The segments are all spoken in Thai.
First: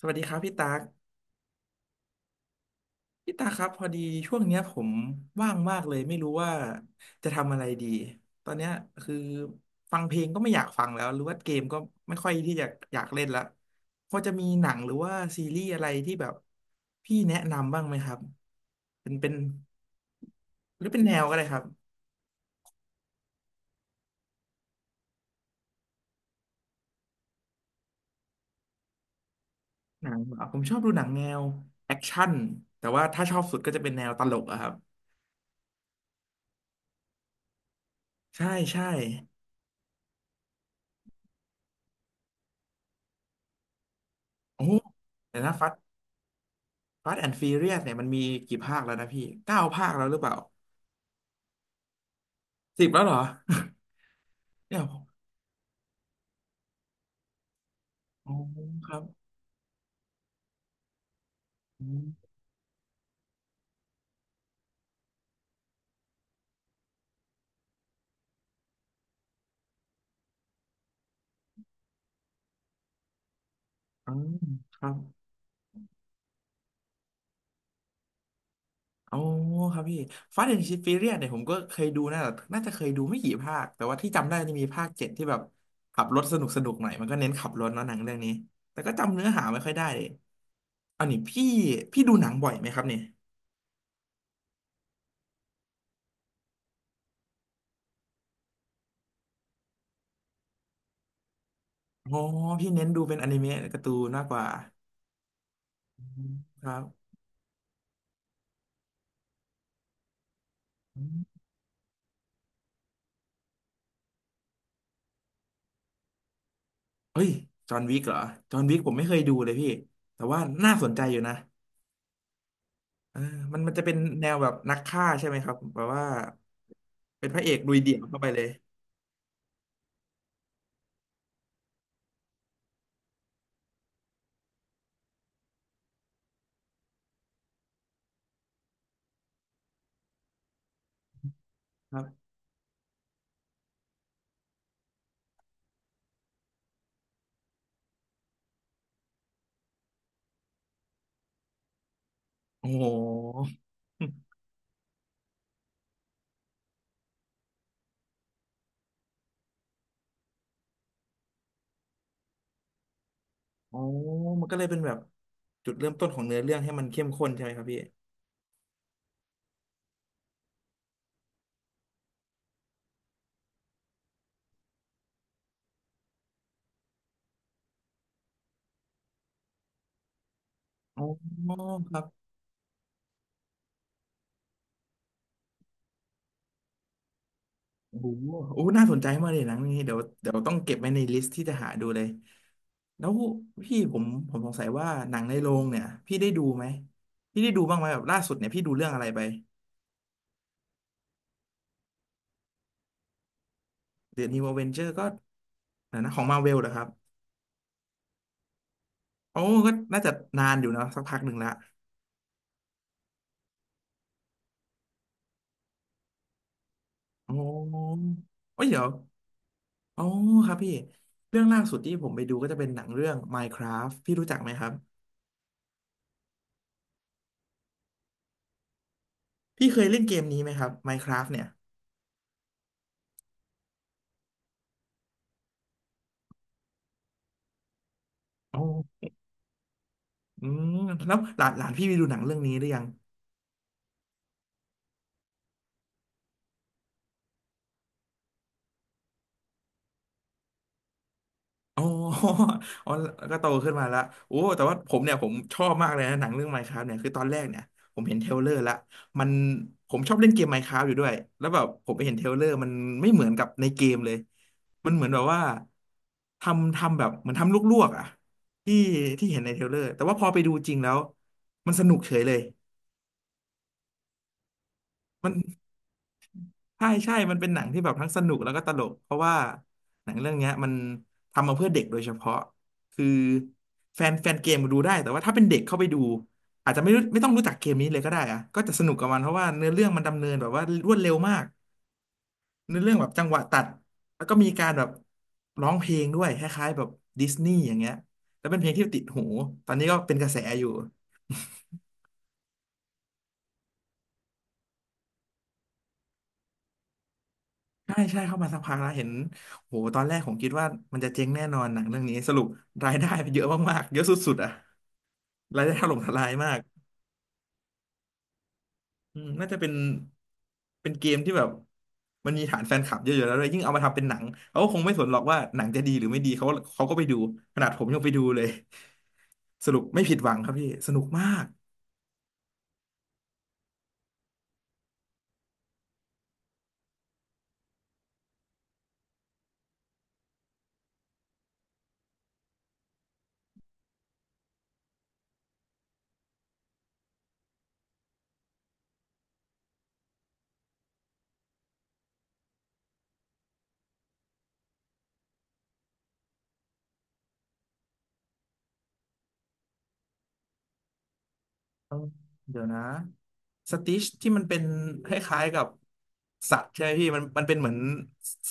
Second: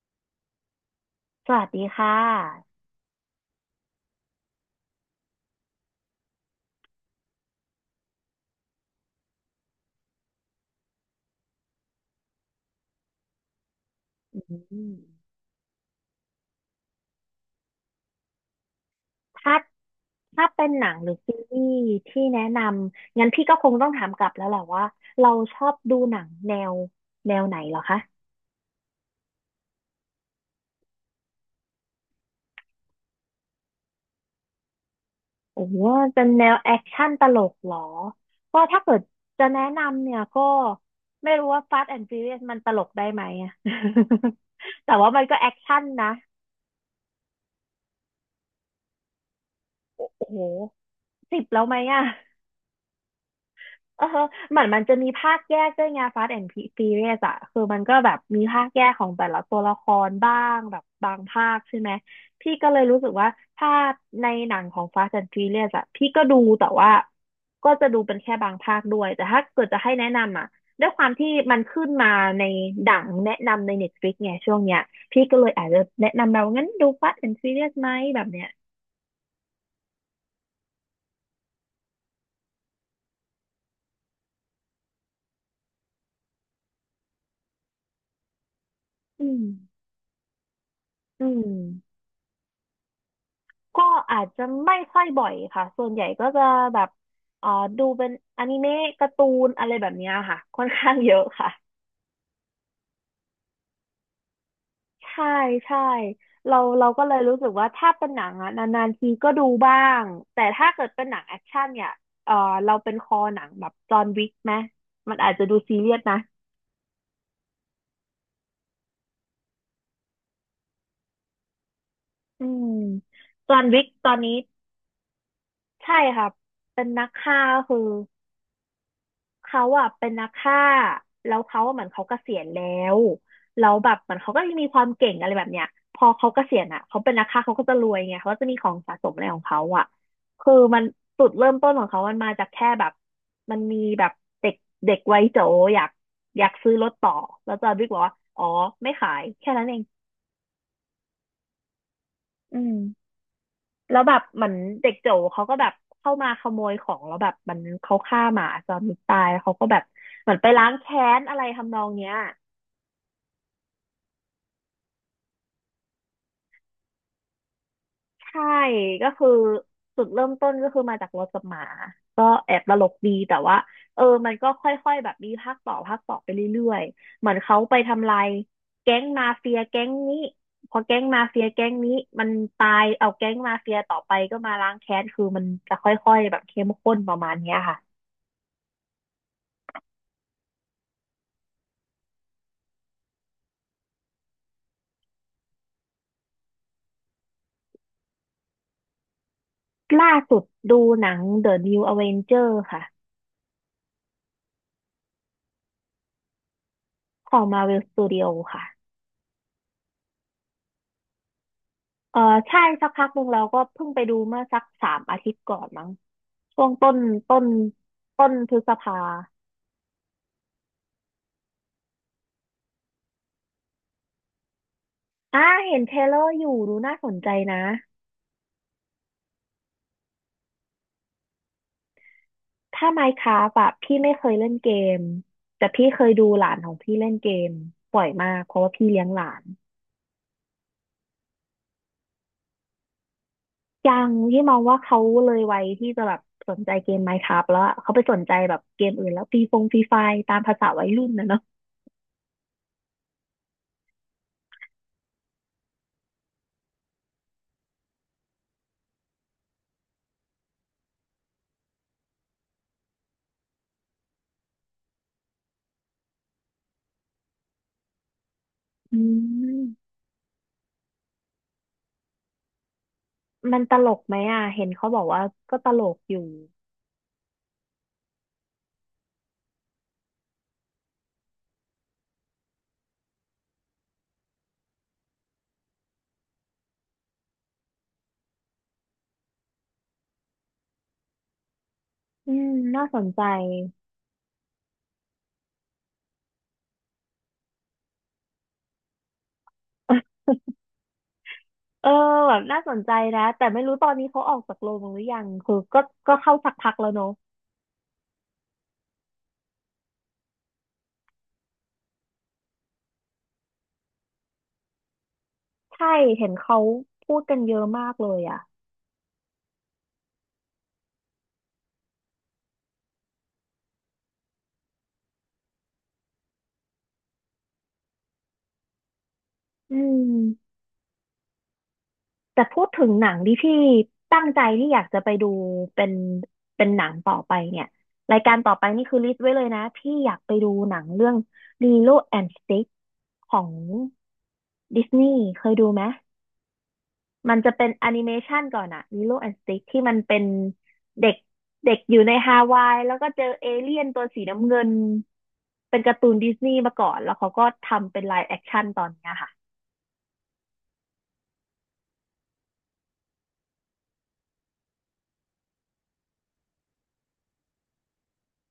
สวัสดีครับพี่ตากสวัสดีค่ะพี่ตากครับพอดีช่วงเนี้ยผมว่างมากเลยไม่รู้ว่าจะทำอะไรดีตอนเนี้ยคือฟังเพลงก็ไม่อยากฟังแล้วหรือว่าเกมก็ไม่ค่อยที่จะอยากเล่นละพอจะอืมีหนังหรืมอว่าซีรีส์อะไรที่แบบพี่แนะนำบ้างไหมครับเป็นถ้าถ้าเป็นหหรืนัองเป็นหรืแนอวซีก็ได้ครีรับส์ที่แนะนำ งั้นพี่ก็คงต้องถามกลับแล้วแหละว่าเราชอบดูหนังแนวไหนเหรอคะ หนังเหรอผมชอบดูหนังแนวแอคชั่นแต่ว่าถ้าชอบสุดก็จะเป็นแนวตลกอะครับโอ้โหเป็นแนวแอคชั่นตลกเหรอใช่ก็ถ้าใช่เกิดจะแนะนำเนี่ยก็ไม่รู้ว่า Fast and Furious มันตลกได้ไหมอะ โอ้โห แต่ว่ามันก็แอเนะคฟัด ชั่นนะ Fast and Furious เนี่ยมันมีกี่ภาคแล้วนะพี่เก้าภาคแล้โอ้วหรือโห เปล่าสิบแล้วไหมอะ สิบแล้วเหรอ เออเหมือน มัเนี่นยจะมีภาคแยกด้วยไง Fast and Furious อะคือมันก็แบบอ๋อมีภาคแยคกรัขบองแต่ละตัวละครบ้างแบบบางภาคใช่อืไหมมพี่ก็เลยรู้สึกว่าถ้าในหนังของ Fast and Furious อะพี่ก็ดูแต่ว่าก็จะดูเป็นแค่บางภาคด้วยแต่ถ้าเกิดจะให้แนะนำอะด้วยความที่มันขึ้นมาในดังแนะนำใน อ Netflix มไงช่วงเนี้คยรับพี่ก็เลยอาจจะแนะนำเรางั้นดู Fast and Furious ไหมแบบเนี้ยอ๋อครับพี่ Fast and Furious เนี่ยผมก็เคยดูนะแต่น่าจะเคยดูไม่กี่ภาคแต่ว่าที่จำได้จะมีภาคเจ็ดที่แบบขับรถสนุกหน่อยมันก็เน้นขับรถเนาะหนังเรื่องนี้แต่ก็จำอืเนื้อมหาไม่ค่อยได้เลยอันนี้อืพี่ม พี่ดูหนังบ่อยไหมครับเนี่ยก็อาจจะไม่ค่อยบ่อยค่ะ ส่วนใหญ่ก็จะแบบเอ่อดูเป็นอนิเมะการ์ตูนอะไรแบบเนี้ยค่ะ ค่อนข้างเยอะค่ะอ๋อพี่เน้นดูเป็นอนิเมะการ์ตูนมากกว่าใช่ใช่อืมเราครับ เราก็เลยรู้สึกว่าถ้าเป็นหนังอะนานๆทีก็ดูบ้างแต่ถ้าเกิดเป็นหนังแอคชั่นเนี่ยเออเราเป็นคอหนังแบบจอห์นวิกไหมมันอาจจะดูซีเรียสนะเฮ้ยจอห์นวิกเหรอจอห์นวิกผมไม่เคยดูเลยพี่แต่ว่าน่าสนใจอยู่นะอืมเออจอมันห์นมันวิจะกเป็นตอนแนนี้วแบบนักฆ่าใช่ไหมครับแบบใช่ว่าค่ะเป็นนักเป็นพฆ่าระเอกลุคืยอ เดี่ยวเข้าไปเลยเขาอ่ะเป็นนักฆ่าแล้วเขาอะเหมือนเขาเกษียณแล้วแล้วแบบเหมือนเขาก็ยังมีความเก่งอะไรแบบเนี้ยพอเขาเกษียณอ่ะเขาเป็นนักฆ่าเขาก็จะรวยไงเขาก็จะมีของสะสมอะไรของเขาอ่ะคือมันจุดเริ่มต้นของคเขารัมันบมาจากแค่แบบมันมีแบบเด็กเด็กวัยโจอยากอยากซื้อรถต่อแล้วจอห์นวิกบอกว่าอ๋อไม่ขายแค่นั้นเองอืโอ้โมห แล้วแบบ เหมือนเด็กโจเขาก็แบบเข้ามาขโมยของแล้วแบบมันเขาฆ่าหมาจอห์นวิกตายแล้วเขาก็แบบเหมือนไปล้างแค้นอะไรทำนองเนี้ย อ๋อมันก็เลยเป็นแบบจุดเริ่มต้นของเนื้อเรื่องให้มันเข้มข้นใช่ไหมครับพี่ใช่ก็คือจุดเริ่มต้นก็คือมาจากรถกับหมาก็แอบตลกดีแต่ว่าเออมันก็ค่อยๆแบบมีภาคต่อภาคต่อไปเรื่อยๆเหมือนเขาไปทำลายแก๊งมาเฟียแก๊งนี้พอแก๊อ๋งอมาเฟียแก๊งคนี้รับมันตายเอาแก๊งมาเฟียต่อไปก็มาล้างแค้นคือมันจะค่อยๆแบบเข้มข้นประมาณเนี้ยค่ะโอ้โหโอ้น่าสนใจมากเลยหนังนี้เดี๋ยวต้องเก็บไว้ในลิสต์ที่จะหาดูเลยแล้วพี่ผมสงสัยว่าหนังในโรงเนี่ยพี่ได้ดูไหมพี่ได้ดูบ้างไหมแบบล่าสุดเนี่ยพี่ดูเรื่องอะไรไป ล่าสุดดูหนัง The New Avenger ค่ะเดอะนิวอเวนเจอร์ก็นะนะของมาเวลเหรอครับของ Marvel Studio ค่ะ โอ้ก็น่าจะนานอยู่นะสักพักหนึ่งละเออใช่สักพักหนึ่งเราก็เพิ่งไปดูเมื่อสักสามอาทิตย์ก่อนมั้งช่วงโอต้น้ต้นพฤโอ้ยษเดี๋ยวภาโอ้ครับพี่เรื่องล่าสุดที่ผมไปดูก็จะเป็นหนังเรื่อง Minecraft พี่รู้จักไหมครับอ่าเห็นเทรลเลอร์อยู่ดูน่าสนใจนะพี่เคยเล่นเกมนี้ไหมครับ Minecraft เนี่ยถ้าไม n ์คร a f t อะพี่ไม่เคยเล่นเกมแต่พี่เคยดูหลานของพี่เล่นเกมบ่อยมากเพโอราะว่าพี่เลี้ย้งหลานอืมแล้วหลานหลานพี่ไปดูหนังเรื่องนี้หรือยัง ยังที่มองว่าเขาเลยวัยที่จะแบบสนใจเกมไม n ์ค r า f t แล้วอะเขาไปสนใจแบบเกมอื่นแล้วฟรีฟงฟรีไฟตามภาษาวัยรุ่นนะเนาะอ๋อ อ๋อก็โตขึ้นมาแล้วโอ้แต่ว่าผมเนี่ยผมชอบมากเลยนะหนังเรื่อง Minecraft เนี่ยคือตอนแรกเนี่ยผมเห็นเทรลเลอร์ละมันผมชอบเล่นเกม Minecraft อยู่ด้วย แล้วแบบผมไปเห็นเทรลเลอร์มันไม่เหมือนกับในเกมเลย มันเหมือนแบบว่าทำแบบเหมือนทำลวกๆอ่ะที่อืที่เห็นในเทรลเลอร์มแต่ว่าพอไปดูจริงแล้วมันสนุกเฉยเลยมันตลกไหมอ่ะเห็นเขาบอกว่ามัน ก็ตลกอยู่ ใช่ใช่ มันเป็นหนังที่แบบทั้งสนุกแล้วก็ตลก เพราะว่าหนังเรื่องเนี้ยมันทำมาเพื่อเด็กโดยเฉพาะคือแฟนเกมดูได้แต่ว่าถ้าเป็นเด็กเข้าไปดูอาจจะไม่รู้ไม่ต้องรู้จักเกมนี้เลยก็ได้อะก็จะสนุกกับมันเพราะว่าเนื้อเรื่องมันดำเนินแบบว่ารวดเร็วมากอืมเนื้อน่าเรื่อสงแบนบใจจังหวะตัดแล้วก็มีการแบบร้องเพลงด้วยคล้ายๆแบบดิสนีย์อย่างเงี้ยแล้วเป็นเพลงที่ติดหู ตอนนี้ก็เป็นกระแสอยู่ เออแบบน่าสนใจนะ แต่ไม่รู้ตอนนี้เขาออกจากโรงหรือยังคือก็ก็เข้าสักพักแล้วเนอะ ใช่ใช่เข้ามาสักพักแล้วเห็นโหตอนแรกผมคิดว่ามันจะเจ๊งแน่นอนหนังเรื่องนี้สรุปรายได้เยอะมากๆเยอะสุดๆอ่ะรายได้ถใช่ ล่มทลาเห็ยนมาเขากพูดกันเยอะมากเลยอ่ะอืมน่าจะเป็นเป็นเกมที่แบบมันมีฐานแฟนคลับเยอะๆแล้วด้วยยิ่งเอามาทำเป็นหนังเขาก็คงไม่สนหรอกว่าหนังจะดีหรือไม่ดีเขาเขาก็ไปดูขนาดผมยังไปดูเลยสอืรุปไม่ผิดหวังคมรับพี่สนุกมาก แต่พูดถึงหนังที่พี่ตั้งใจที่อยากจะไปดูเป็นหนังต่อไปเนี่ย รายการต่อไปนี่คือลิสต์ไว้เลยนะ พี่อยากไปดูหนังเรื่อง Lilo and Stitch ของดิสนีย์เคยดูไหม มันจะเป็นแอนิเมชันก่อนอะมิโลแอนด์สติกที่มันเป็นเด็กเด็กอยู่ในฮาวายแล้วก็เจอเอเลี่ยนตัวสีน้ำเงินเป็นการ์ตูนดิสนีย์มาก่อนแล้วเขาก็ทำเป็นไลฟ์แอคชั่นตอนเนี้ยค่ะเอ้าเดี๋ยวนะสติชที่มันเป็นคล้ายๆกับสัตว์ใช่ไหมพี่มันเป็นเหมือน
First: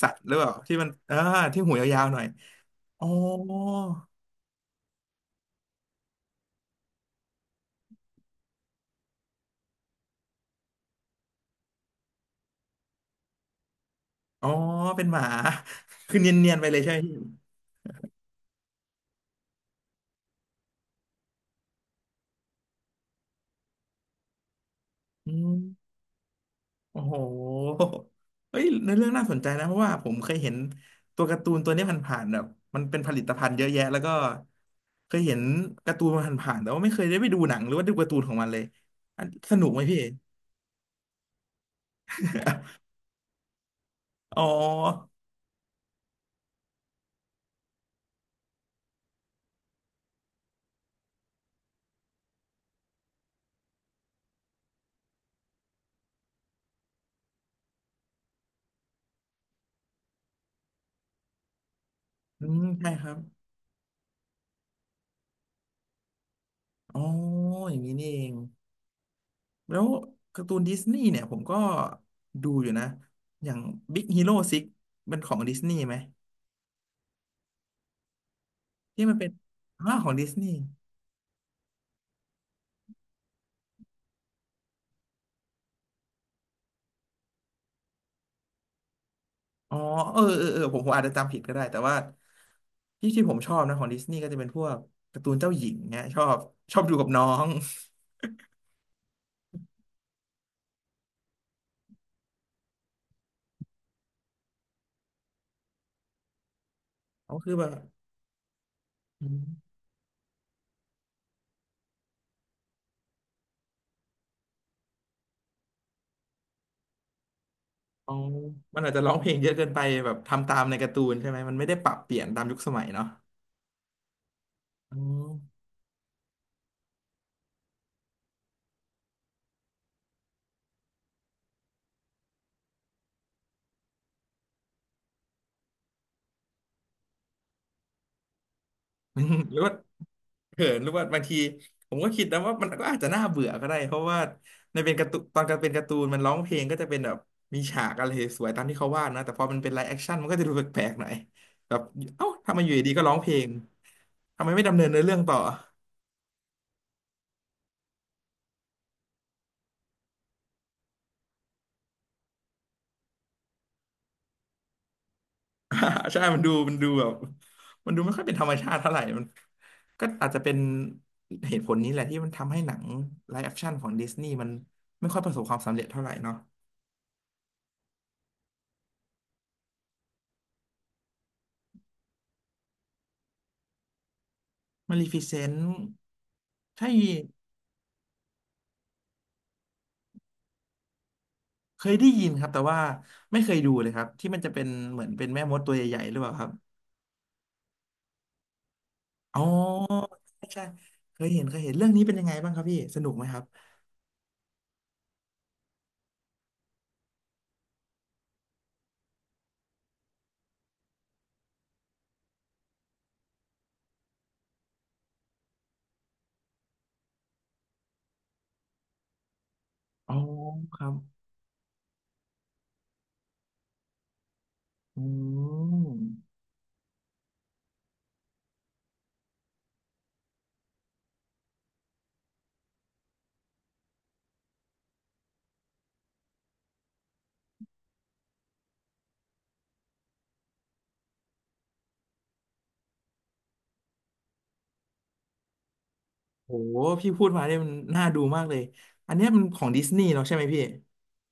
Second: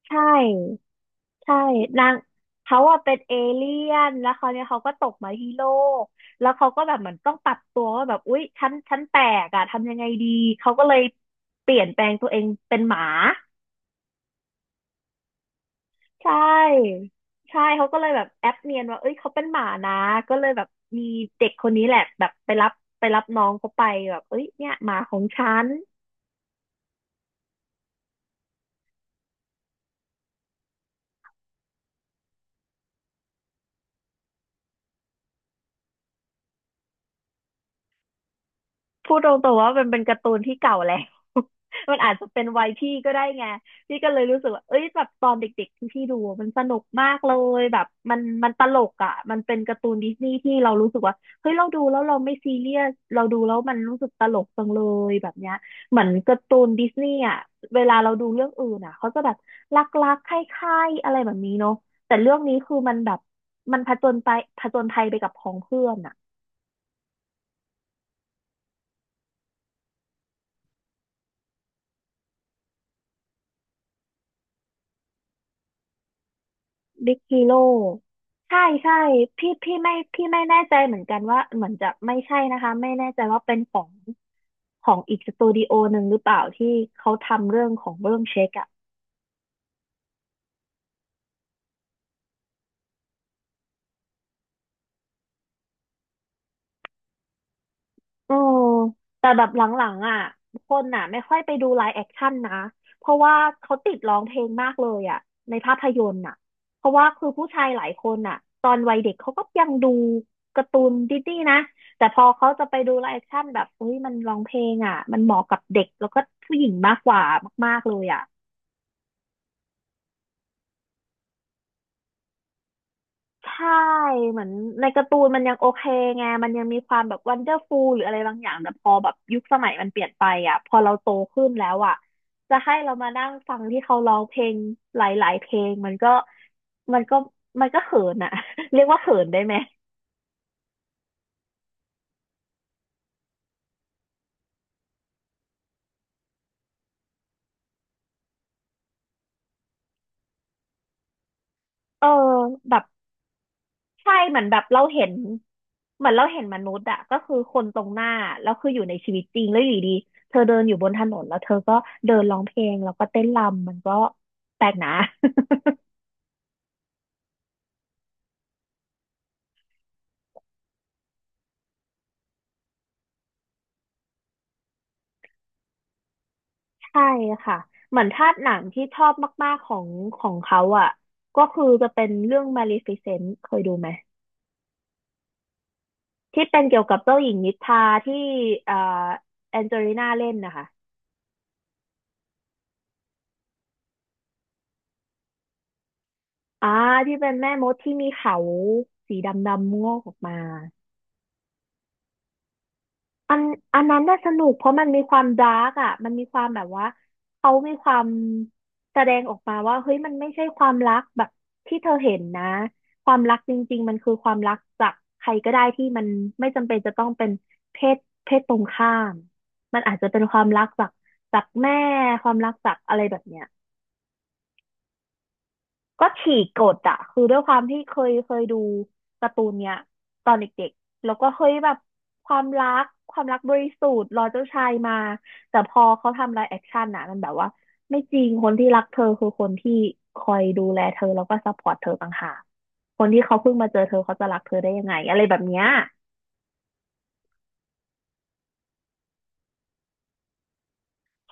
สัตใช่ว์หรือเปล่าที่มันใช่ที่หูยานาวงๆหน่อยเขาอะอ๋อเป็นเอเลี่ยนแล้วเขาวเนี่ยเขาก็ตกมาที่โลกแล้วเขาก็แบบเหมือนต้องปรับตัวว่าแบบอุ๊ยฉันแปลกอะทำยังไงดีเขาก็เลยเปลี่ยนแปลงตัวเองเป็นหมา อ๋อเป็นหมา คือใชเนียนๆไปเลยใช่ไห่ มพี่ใช่ เขาก็เลยแบบแอปเนียนว่าเอ้ยเขาเป็นหมานะ ก็เลยแบบมีเด็กคนนี้แหละแบบไปรับน้องเขาไปแบบเอ้ยเนี่ยหมาของอืฉัมน โอ้โหเฮ้ยในเรื่องน่าสนใจนะเพราะว่าผมเคยเห็นตัวการ์ตูนตัวนี้ผ่านๆแบบมันเป็นผลิตภัณฑ์เยอะแยะแล้วก็เคยเห็นการ์ตูนมันผ่านๆแต่ว่าไม่เคยได้ไปดูหนังหรือว่าดูการ์ตูนของมันเลยพูดอัตนรสงๆนุว่ากไหมมันเป็พี่ นการ์ตูนที่เก่าแล้ว มันอาจจะเป็นวัยพี่ ก็ได้ไงพี่ก็เลยรู้อ๋อ สึกว่าเอ้ยแบบตอนเด็กๆที่พี่ดูอะมันสนุกมากเลยแบบมันมันตลกอ่ะ มันเป็นการ์ตูนดิสนีย์ที่เรารู้สึกว่าเฮ้ยเราดูแล้วเราไม่ซีเรียสเราดูแล้วมันรู้สึกตลกจังเลยแบบเนี้ยเหมือนการ์ตูนดิสนีย์อ่ะ เวลาเราดูเรื่องอื่นอ่ะเขาจะแบบรักๆใคล้ายๆอะไรแบบนี้เนาะแต่เรื่องอืนี้มคือใช่มันคแบรับ บมันผจญภัยไปกับพ้องเพื่อนอ่ะ อ๋ออย่างนี้นี่เองแล้วการ์ตูนดิสนีย์เนี่ยผมก็ดูอยู่นะอย่าง Big Hero 6เป็นของดิสนีย์ไหมบิ๊กฮีโร่ใช่ใช่ที่มันเป็นพี่พี่อ่าไม่ของพี่ดิสไม่นีย์แน่ใจเหมือนกันว่าเหมือนจะไม่ใช่นะคะไม่แน่ใจว่าเป็นของอีกสตูดิโอหนึ่งหรือเปล่าที่เขาทำเรื่องเช็คอะ อ๋อเออผมอาจจะจำผิดก็ได้แต่ว่าที่ผมชอบนะของดิสนีย์ก็จะเป็นพวกการ์ตูนเจ้าหญิงเนี่ยชอบชอบดูกับน้องเออแต่แบบหลังๆอ่ะคนอ่ะไม่ค่อยไปดูไลฟ์แอคชั่นนะเพราะว่าเขาติดร้องเพลงมากเลยอ่ะในภาพยนตร์อ่ะเพราะว่าคือเขาผู้คือชาแบยบหลายคนอ่ะตอนวัยเด็กเขาอืก็ยังมดูการ์ตูนดิสนีย์นะแต่พอเขาจะไปดูไลฟ์แอคชั่นแบบเฮ้ยมันร้องเพลงอ่ะมันเหมาะกับเด็กแล้วก็ผู้หญิงมากกว่ามากๆเลยอ๋ออ่ะ มันอาจจะร้องเพลงเยอะเกินไปแบบทำตามในการ์ตูนใช่ไหมมันไม่ได้ปรับเปลี่ยนตามยุคสมัยเนาะใช่เหมือนในอ๋อ การ์ตูนมันยังโอเคไงมันยังมีความแบบวันเดอร์ฟูลหรืออะไรบางอย่างแต่พอแบบยุคสมัยมันเปลี่ยนไปอ่ะพอเราโตขึ้นแล้วอ่ะจะให้เรามานั่งฟังที่เขาร้องเพลงหลายๆเพลงมันก็มันก็เขินอ่ะ เรียกว่าเขิ อืนมได้ไหหมรือว่าเขินหรือว่าบางทีผมก็คิดนะว่ามันก็อาจจะน่าเบื่อก็ได้เพราะว่าในเป็นการ์ตูนตอนการเป็นการ์ตูนมันร้องเพลงก็จะเป็นแบบมีฉากอะไรสวยๆตามที่เขาวาดนะแต่พอมันเป็นไลฟ์แอคชั่นมันก็จะดูแปลกๆหน่อยแบบเออเอ้าทำไมอแบยู่บดีๆก็ร้องเพลงใช่เหมือทำนไมแบไม่บดำเราเนินเนื้เห็อนเรื่องต่อเหมือนเราเห็นมนุษย์อ่ะก็คือคนตรงหน้าแล้วคืออยู่ในชีวิตจริงแล้วอยู่ดีๆเธอเดินอยู่บนถนนแล้วเธอก็เดินร้องเพลงแล้วก็เต้นรำมันก็แปลกนะ อ่า ใช่มันดูแบบมันดูไม่ค่อยเป็นธรรมชาติเท่าไหร่มันก็อาจจะเป็นเหตุผลนี้แหละที่มันทำให้หนังไลฟ์แอคชั่นของดิสนีย์มันไม่ค่อยประสบความสำเร็จเท่าไหร่เนาะ ใช่ค่ะเหมือนถ้าหนังที่ชอบมากๆของเขาอ่ะก็คือจะเป็นเรื่อง Maleficent เคยดูไหมมาลีฟิเซนต์ที่เป็นเกี่ยวใช่กับเจ้าหญิงนิทราที่เอ่อแอนเจลิน่าเล่นนะคะเคยได้ยินครับแต่ว่าไม่เคยดูเลยครับที่มันจะเป็นเหมือนเป็นแม่มดตัวใหญ่ๆหรือเปล่าครับอ่าที่เป็นแม่มดที่มีเขาสีดอ๋อำๆงอกออกมา ใช่ใช่เคยเห็นเรื่องนี้เป็นยังไงบ้างครับพี่สนุกไหมอัคนรับอันนั้นน่าสนุกเพราะมันมีความดาร์กอ่ะมันมีความแบบว่าเขามีความแสดงออกมาว่าเฮ้ยมันไม่ใช่ความรักแบบที่เธอเห็นนะความรักจริงๆมันคือความรักจากใครก็ได้ที่มันไม่จำเป็นจะต้องเป็นเพศเพศตรงข้ามมันอาจจะอ๋อเป็นความรักคจารักบจากแม่ความรักจากอะไรแบบเนี้ย อืมก็ฉีกกฎอะคือด้วยความที่เคยดูการ์ตูนเนี้ยตอนเด็กๆแล้วก็เฮ้ยแบบความรักความรักบริสุทธิ์รอเจ้าชายมาแต่พอเขาทำไลฟ์แอคชั่นอะมันแบบว่าไม่จริงคนที่รักเธอคือคนที่คอยดูแลเธอแล้วก็ซัพพอร์ตเธอต่างหากคนที่เขาเพิ่งมาเจอเธอเขาจะรักเธอได้ยังไงอะไรแบบเนี้ยโหพี่พูดมาเนี่ยมันน่าดูมากเลยอันเนี้ยมันของดิสนีย์เนาะใช่ไหมพี่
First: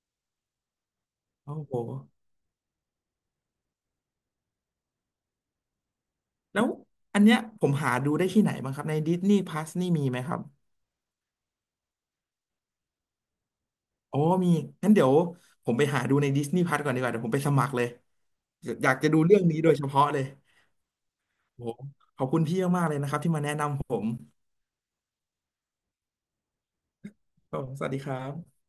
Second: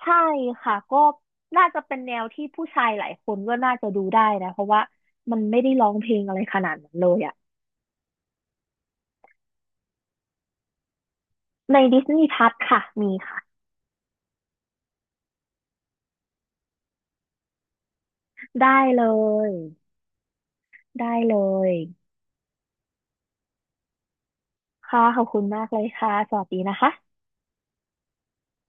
ใช่ค่ะก็โอ้น่าโหจะเป็นแนวที่ผู้ชายหลายคนก็น่าจะดูได้นะเพราะว่ามันไม่ได้ร้องเพลงอะไรขแล้วนาดนั้นเลยอันอะเนี้ยผมหาดูได้ที่ไหนบ้างครับในดิสนีย์พลัสนี่มีไหมครับในดิสนีย์พัทค่ะมีค่ะ โอ้มีงั้นเดี๋ยวผมไปหาดูในดิสนีย์พลัสก่อนดีกว่าเดี๋ยวผมไปสมัครเลย ได้อยากเลจะดูเรื่องย นี้โดยเฉพาะเลยได้เลโอ้โหยขอบคุณพี่มากๆเลยนะครับที่มาแนะนำผมค่ะขอบคุณมากเลยค่ะ สวัสดีนะคะครับผมสวัสดีครับ